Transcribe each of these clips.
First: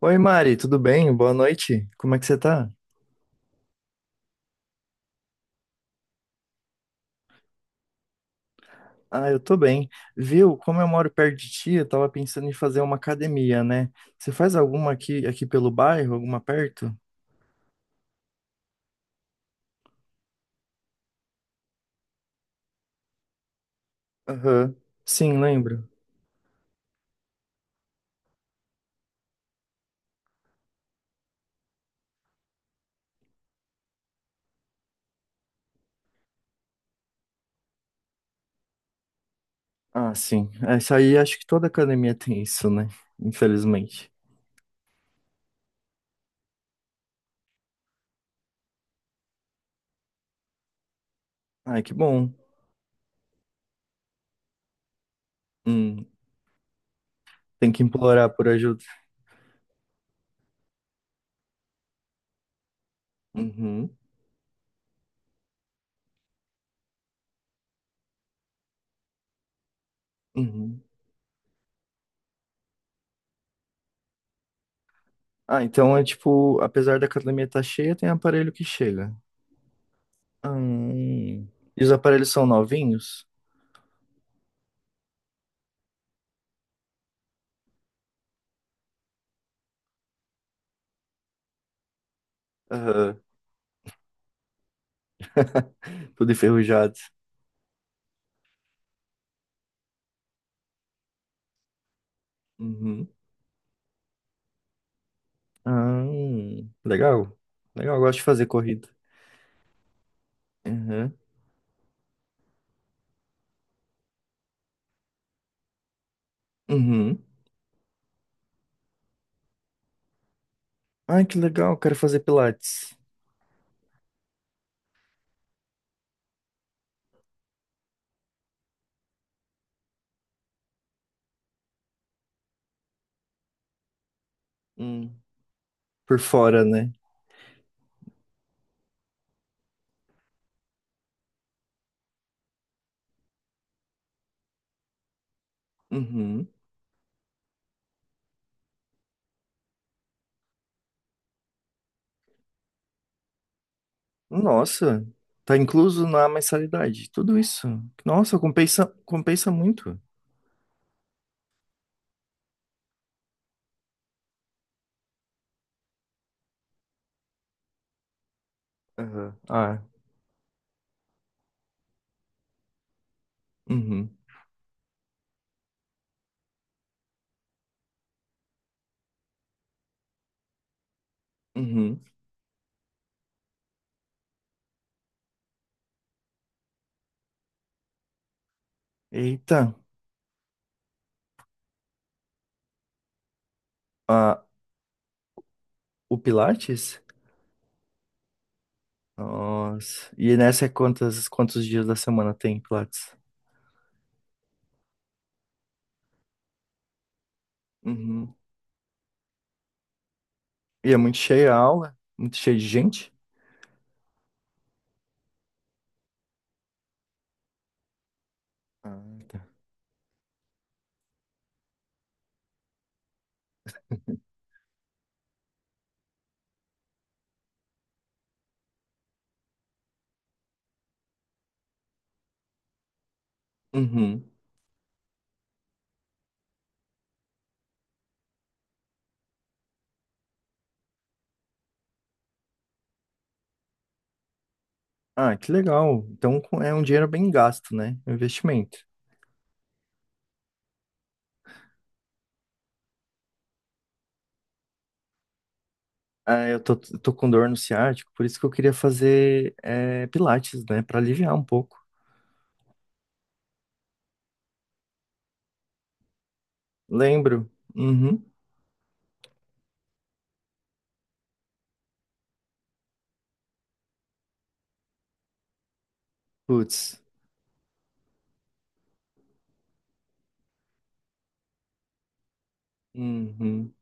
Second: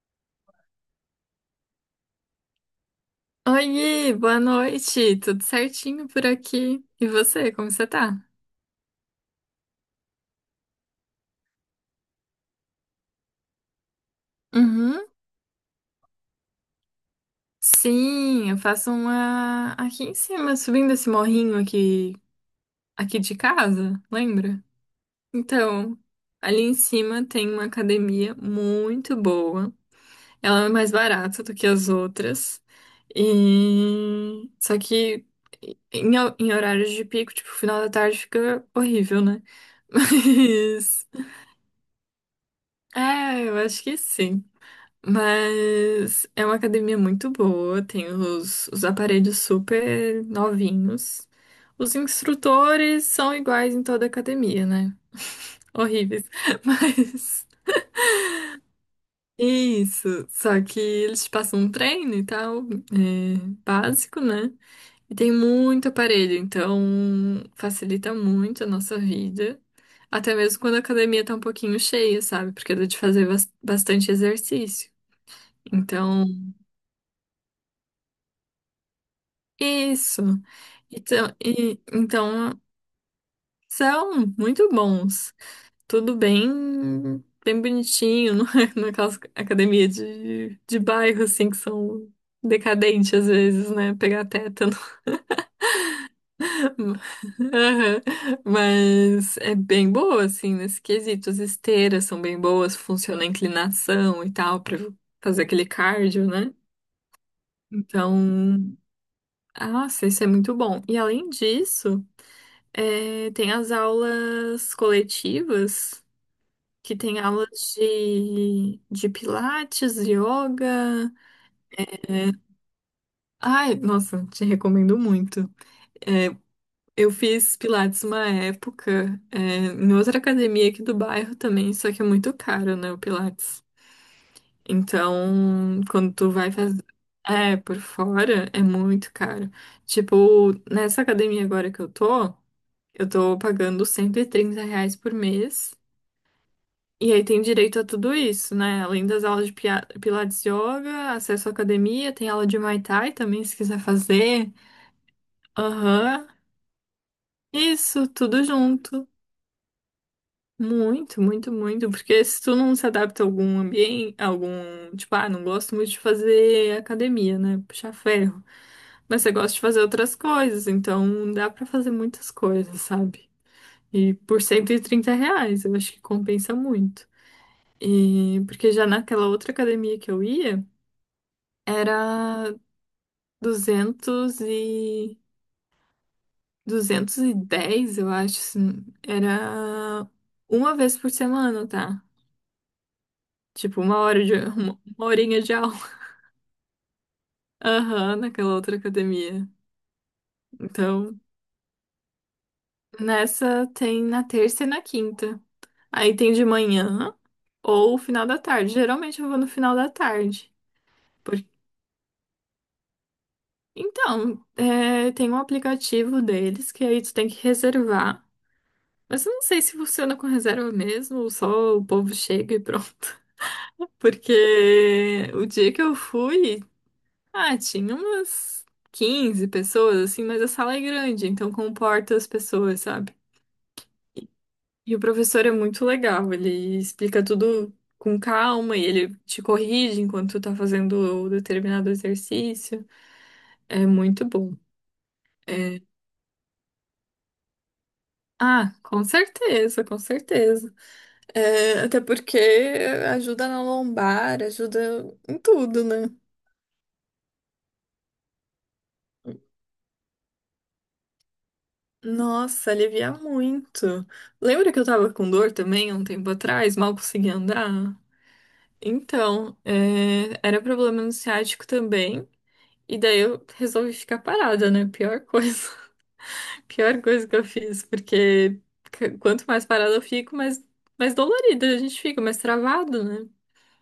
Oi, Mari, tudo bem? Boa noite. Como é que você tá? Oi, boa noite. Tudo certinho por aqui? E você, como você tá? Ah, eu tô bem. Viu? Como eu moro perto de ti, eu tava pensando em fazer uma academia, né? Você faz alguma Uhum. aqui pelo bairro, alguma perto? Sim, eu faço uma aqui em cima, subindo esse morrinho aqui, aqui de casa, lembra? Aham. Sim, lembro. Então, ali em cima tem uma academia muito boa. Ela é mais barata do que as outras. E só que em, em horários de pico, tipo, final da tarde fica horrível, né? Ah, sim. Essa Mas aí acho que toda academia tem isso, né? é, eu acho que Infelizmente. sim. Mas é uma academia muito boa, tem os aparelhos super novinhos. Ai, que Os bom. instrutores são iguais em toda a academia, né? Hum, Horríveis. Mas tem que implorar por ajuda. isso, só que eles te passam um treino e tal, é, Uhum, básico, né? E tem muito aparelho, então facilita muito a nossa vida. Até mesmo quando a uhum. academia tá um pouquinho cheia, sabe? Porque dá de fazer bastante exercício. Ah, então é Então, tipo, apesar da academia estar cheia, tem aparelho que chega. isso. Então, Hum. e- E os aparelhos são então, novinhos? são muito bons. Tudo bem, bem bonitinho, não é? Naquelas academia de bairro, assim, que são decadentes às vezes, né? Pegar tétano. Tudo enferrujado. Aham. Mas é bem boa, assim, nesse quesito. As esteiras são bem boas, Uhum. funciona a inclinação e tal, pra fazer aquele Ah, cardio, né? legal. Legal, eu gosto de fazer Então, corrida. ah, nossa, isso é muito bom. E Uhum. além disso. É, tem as aulas coletivas, que Uhum. tem aulas de pilates, yoga. Ai, que legal, quero fazer pilates. Ai, nossa, te recomendo muito. É, eu fiz pilates uma época, é, em outra academia aqui do bairro também, só que é muito caro, né, o pilates. Hum. Então, quando Por tu vai fora, fazer. né? É, por fora é muito caro. Tipo, nessa academia agora que eu tô pagando R$ 130 por mês. Uhum. E aí tem direito a tudo isso, né? Além das aulas de pilates yoga, acesso à academia, tem aula de Muay Thai também, se quiser fazer. Nossa, tá incluso Aham. na mensalidade, tudo isso. Isso, Nossa, tudo compensa, junto. compensa muito. Muito, muito, muito. Porque se tu não se adapta a algum ambiente, algum, tipo, ah, não gosto muito de fazer academia, né? Puxar ferro. Mas você Aham. gosta de fazer Ah, outras coisas, então dá pra fazer muitas coisas, sabe? uhum. E por R$ 130, eu acho que compensa muito. E porque já naquela outra academia que eu ia, era Uhum. 200 e... 210 eu acho, assim. Eita, Era uma vez por semana, tá? Tipo, ah, Uma horinha de aula. o pilates? Aham, naquela outra academia. Nossa, e nessa é Então, quantos dias da semana tem pilates? nessa tem na terça e na quinta. Aí tem de manhã ou final Uhum. da tarde. Geralmente eu vou no final da tarde. E é muito Por- cheia a aula, muito cheia de gente? Então, é, tem um aplicativo deles que aí tu tem que reservar. Ah, Mas eu não tá. sei se funciona com reserva mesmo, ou só o povo chega e pronto. Porque o dia que eu fui, ah, tinha umas 15 pessoas, assim, mas a sala é grande, então comporta as pessoas, sabe? Uhum. E o professor é muito legal, ele explica tudo com calma e ele te corrige enquanto tu tá fazendo o determinado exercício. É muito bom. Ah, que É. legal. Então é um dinheiro bem gasto, né? É um Ah, investimento. com certeza, com certeza. É, até porque ajuda na lombar, ajuda em tudo, né? Ah, tô com dor no ciático, por isso que eu queria fazer pilates, né? Pra aliviar um pouco. Nossa, alivia muito. Lembra que eu tava com dor também há um tempo atrás, mal conseguia Lembro. andar? Uhum. Então, é, era problema no ciático também. E daí eu resolvi ficar parada, né? Pior coisa. Putz. Pior coisa que eu fiz, porque quanto mais parada eu fico, mais dolorida a gente fica, mais travado, né? Uhum.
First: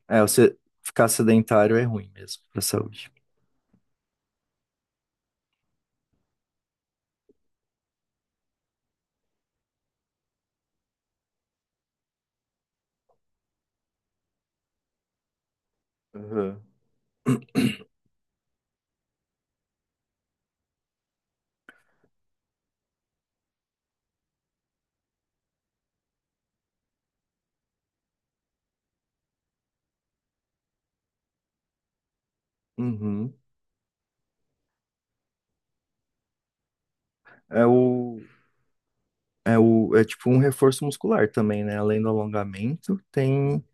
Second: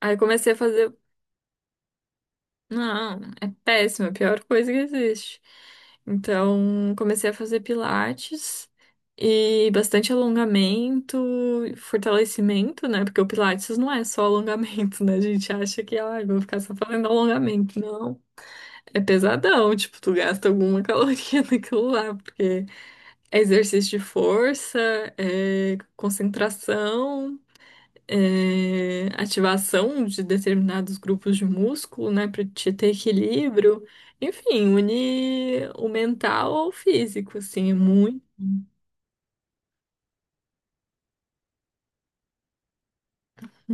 Aí eu É, comecei a você fazer. ficar sedentário é ruim mesmo pra saúde. Não, é péssimo, é a pior coisa que existe. Então, comecei a fazer pilates e bastante alongamento, fortalecimento, né? Porque o pilates não é só alongamento, né? A gente acha que, ah, eu vou Uhum. ficar só fazendo alongamento. Não. É pesadão, tipo, tu gasta alguma caloria naquilo lá, porque é exercício de força, é concentração, é ativação de determinados grupos de músculo, né, para te ter Uhum. equilíbrio. Enfim, une o mental ao físico, É assim, é o, muito. É tipo um reforço muscular também, né? Além do alongamento, tem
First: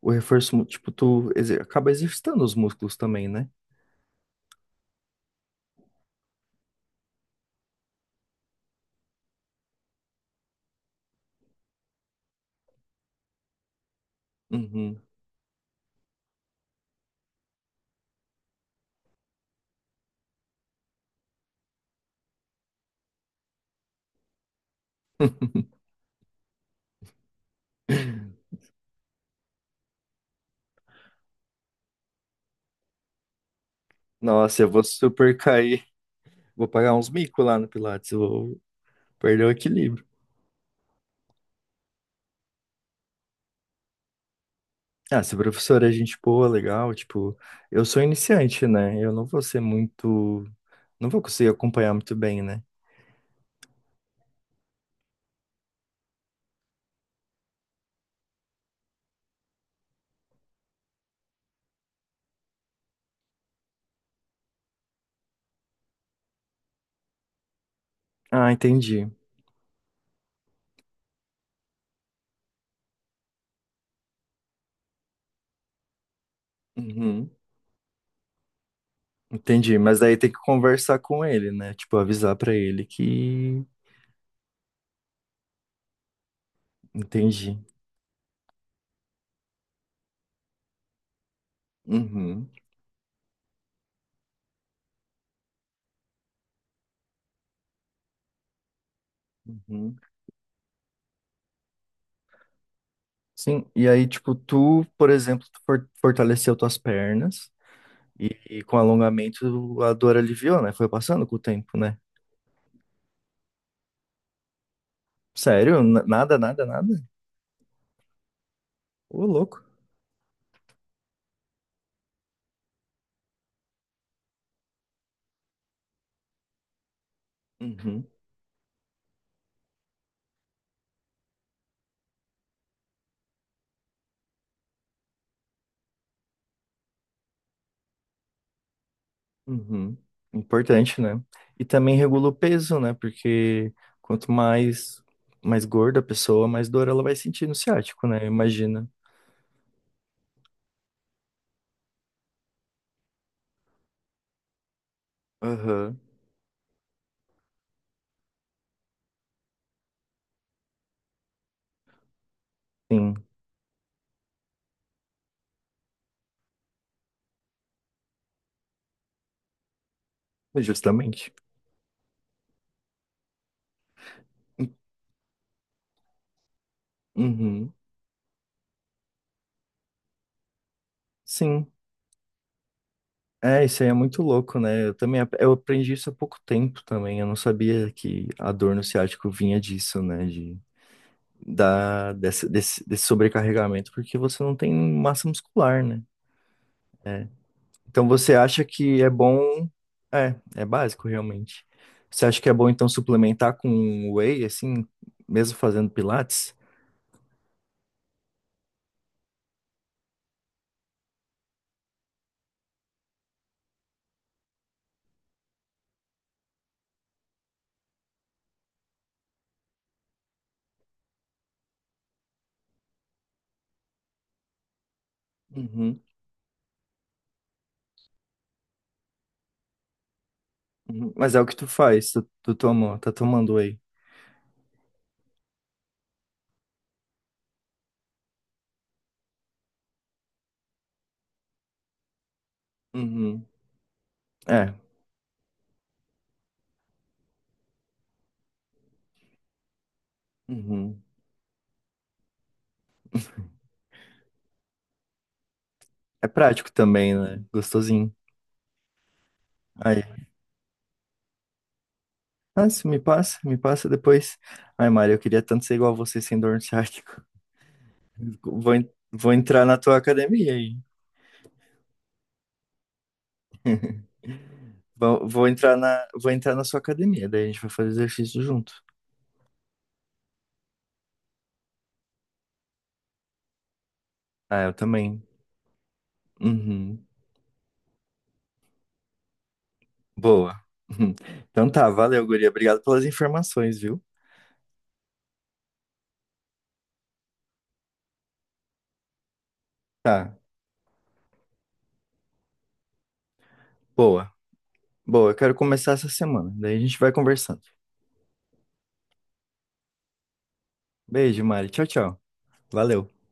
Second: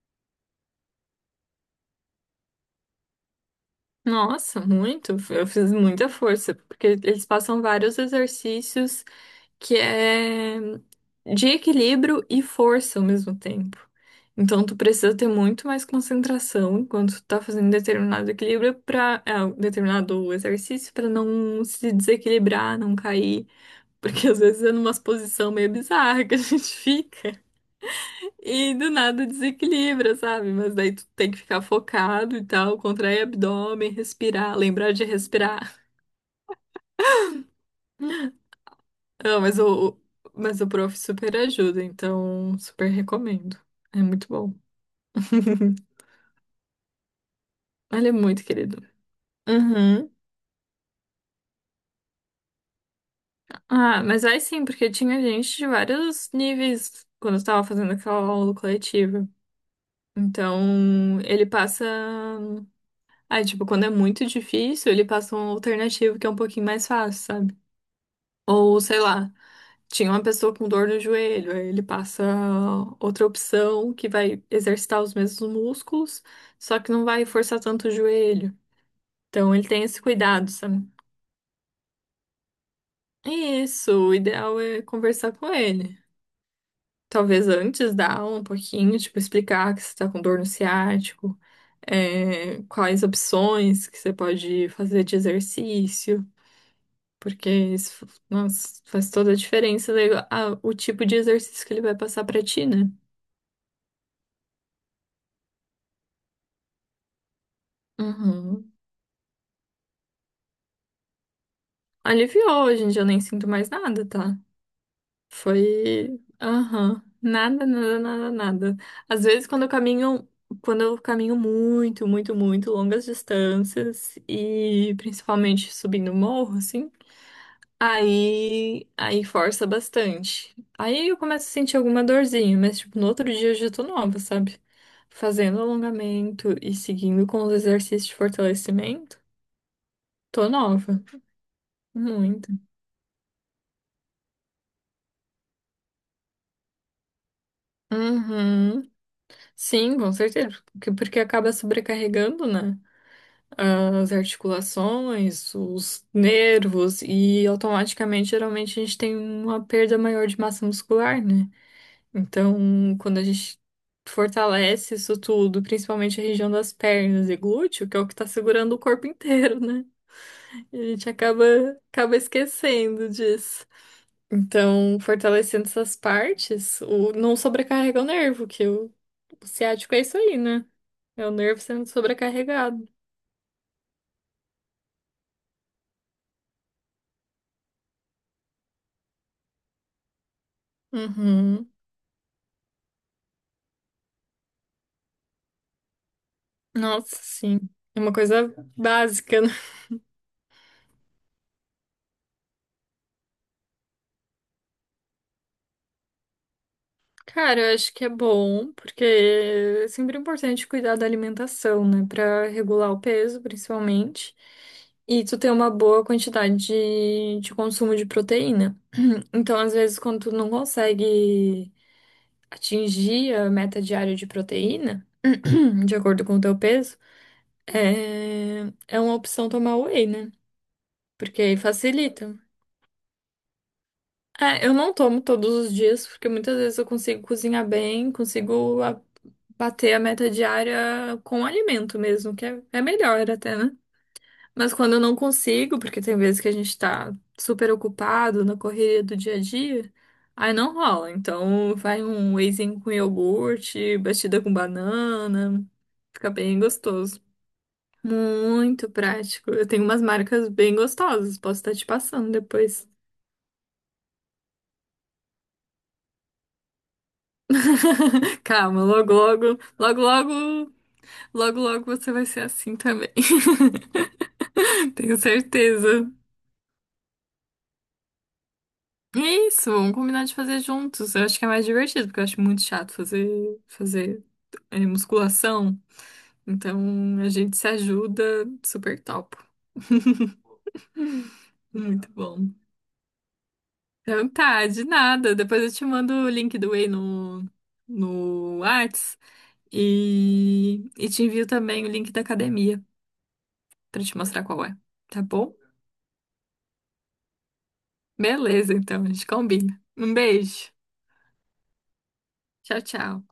o reforço, tipo, acaba exercitando os músculos também, né? Nossa, muito. Eu fiz muita força, porque eles passam vários exercícios que é de equilíbrio e força ao mesmo tempo. Então, tu Uhum. precisa ter muito mais concentração enquanto tu tá fazendo determinado equilíbrio para determinado exercício para não se desequilibrar, não cair. Porque às vezes é numa posição meio bizarra que a gente fica e do nada desequilibra, sabe? Mas daí tu tem que ficar focado e tal, contrair abdômen, respirar, Nossa, eu vou lembrar de super respirar. cair. Vou pagar uns mico lá no Pilates, eu vou Não, perder o equilíbrio. mas o prof super ajuda, então super recomendo. É muito bom. Ah, se a professora é gente boa, legal, tipo, eu sou Ele é muito iniciante, querido. né? Eu não vou ser Uhum. muito. Não vou conseguir acompanhar muito bem, né? Ah, mas vai sim, porque tinha gente de vários níveis quando eu tava fazendo aquela aula coletiva. Então, ele passa. Aí, tipo, quando é muito difícil, ele passa um alternativo que é um pouquinho mais fácil, sabe? Ah, Ou, sei entendi. lá, tinha uma pessoa com dor no joelho, aí ele passa outra opção que vai exercitar os mesmos músculos, só que não vai Uhum. forçar tanto o joelho. Então, ele Entendi, tem mas esse daí tem que cuidado, sabe? conversar com ele, né? Tipo, avisar pra ele que. Isso, o ideal é conversar com ele. Talvez Entendi. antes da aula, um pouquinho, tipo, explicar que você tá com dor no ciático, Uhum. é, quais opções que você pode fazer de exercício. Porque isso, nossa, faz toda a diferença Uhum. daí o tipo de exercício que ele vai passar pra ti, né? Sim, e aí, tipo, tu, por exemplo, fortaleceu tuas pernas e Uhum. com alongamento a dor aliviou, né? Foi passando com o tempo, né? Aliviou, hoje em dia eu nem sinto mais nada, tá? Sério? Foi. Nada, nada, nada? Aham. Nada, nada, nada, nada. Ô, Às vezes louco. Quando eu caminho muito, muito, muito longas distâncias e principalmente subindo morro, assim. Uhum, Aí força bastante. Aí eu começo a sentir alguma dorzinha, mas tipo, no outro dia eu já tô nova, sabe? Fazendo alongamento e seguindo com os exercícios de fortalecimento, uhum. tô Importante, nova. né? E também regula o Muito. peso, né? Porque quanto mais gorda a pessoa, mais dor ela vai sentir no ciático, né? Imagina. Uhum. Sim, com certeza. Porque acaba sobrecarregando, né? As articulações, Aham. os nervos, e automaticamente, geralmente, a gente tem uma perda maior de massa muscular, né? Então, Sim, quando a gente fortalece isso tudo, principalmente a região das pernas e glúteo, que é o que tá segurando o corpo inteiro, né? E a gente justamente. acaba esquecendo disso. Então, fortalecendo essas partes, não Uhum. sobrecarrega o nervo, que o ciático é isso aí, né? É o nervo Sim. sendo sobrecarregado. É, isso aí é muito louco, né? Eu também eu aprendi isso há pouco tempo também. Eu não sabia que a dor no ciático vinha disso, né? De, Uhum. Desse sobrecarregamento, porque você não tem massa muscular, né? Nossa, sim. É Então uma você coisa acha que é básica, bom. É, é básico realmente. Você acha que é bom então suplementar com whey, assim, mesmo fazendo pilates? Cara, eu acho que é bom, porque é sempre importante cuidar da alimentação, né? Pra regular o peso, principalmente. E tu ter uma boa quantidade de consumo de proteína. Então, às vezes, quando tu não consegue atingir a meta diária de proteína, de Uhum, acordo com o teu peso, é, é uma opção tomar whey, né? uhum. Mas é Porque o que aí tu faz, tu, facilita. tu toma, tá tomando whey. É, eu não tomo todos os dias, porque muitas vezes eu consigo cozinhar bem, consigo bater a meta diária com alimento mesmo, que é melhor Uhum. até, né? Mas É. quando eu não consigo, porque tem vezes que a gente tá super ocupado na correria do dia a dia, aí não Uhum. rola. Então vai um wheyzinho com iogurte, batida com banana, É fica bem prático também, gostoso. né? Gostosinho. Muito prático. Eu tenho umas Aí. marcas bem gostosas, posso estar te passando Ah, se depois. me passa, me passa depois. Ai, Mário, eu queria tanto ser igual a você sem dor no ciático. Vou, Calma, logo, vou logo, entrar na tua logo, academia aí. logo, logo, logo você vai ser assim também. Tenho certeza. Vou entrar na sua academia, daí a gente vai fazer exercício junto. E é isso, vamos combinar de fazer juntos. Eu acho que é mais divertido, porque eu acho muito chato fazer Ah, eu também. musculação. Uhum. Então a gente se ajuda, super top. Boa. Uhum. Então tá, Muito valeu, guria. bom. Obrigado pelas informações, viu? Então tá, de nada. Depois eu te mando o link do Whey no Whats Tá, e te envio também o link da academia, pra te boa. mostrar qual é, tá Boa, eu quero bom? começar essa semana. Daí a gente vai conversando. Beleza, então, a gente combina. Um beijo. Beijo, Mari. Tchau, tchau. Tchau, Valeu. tchau.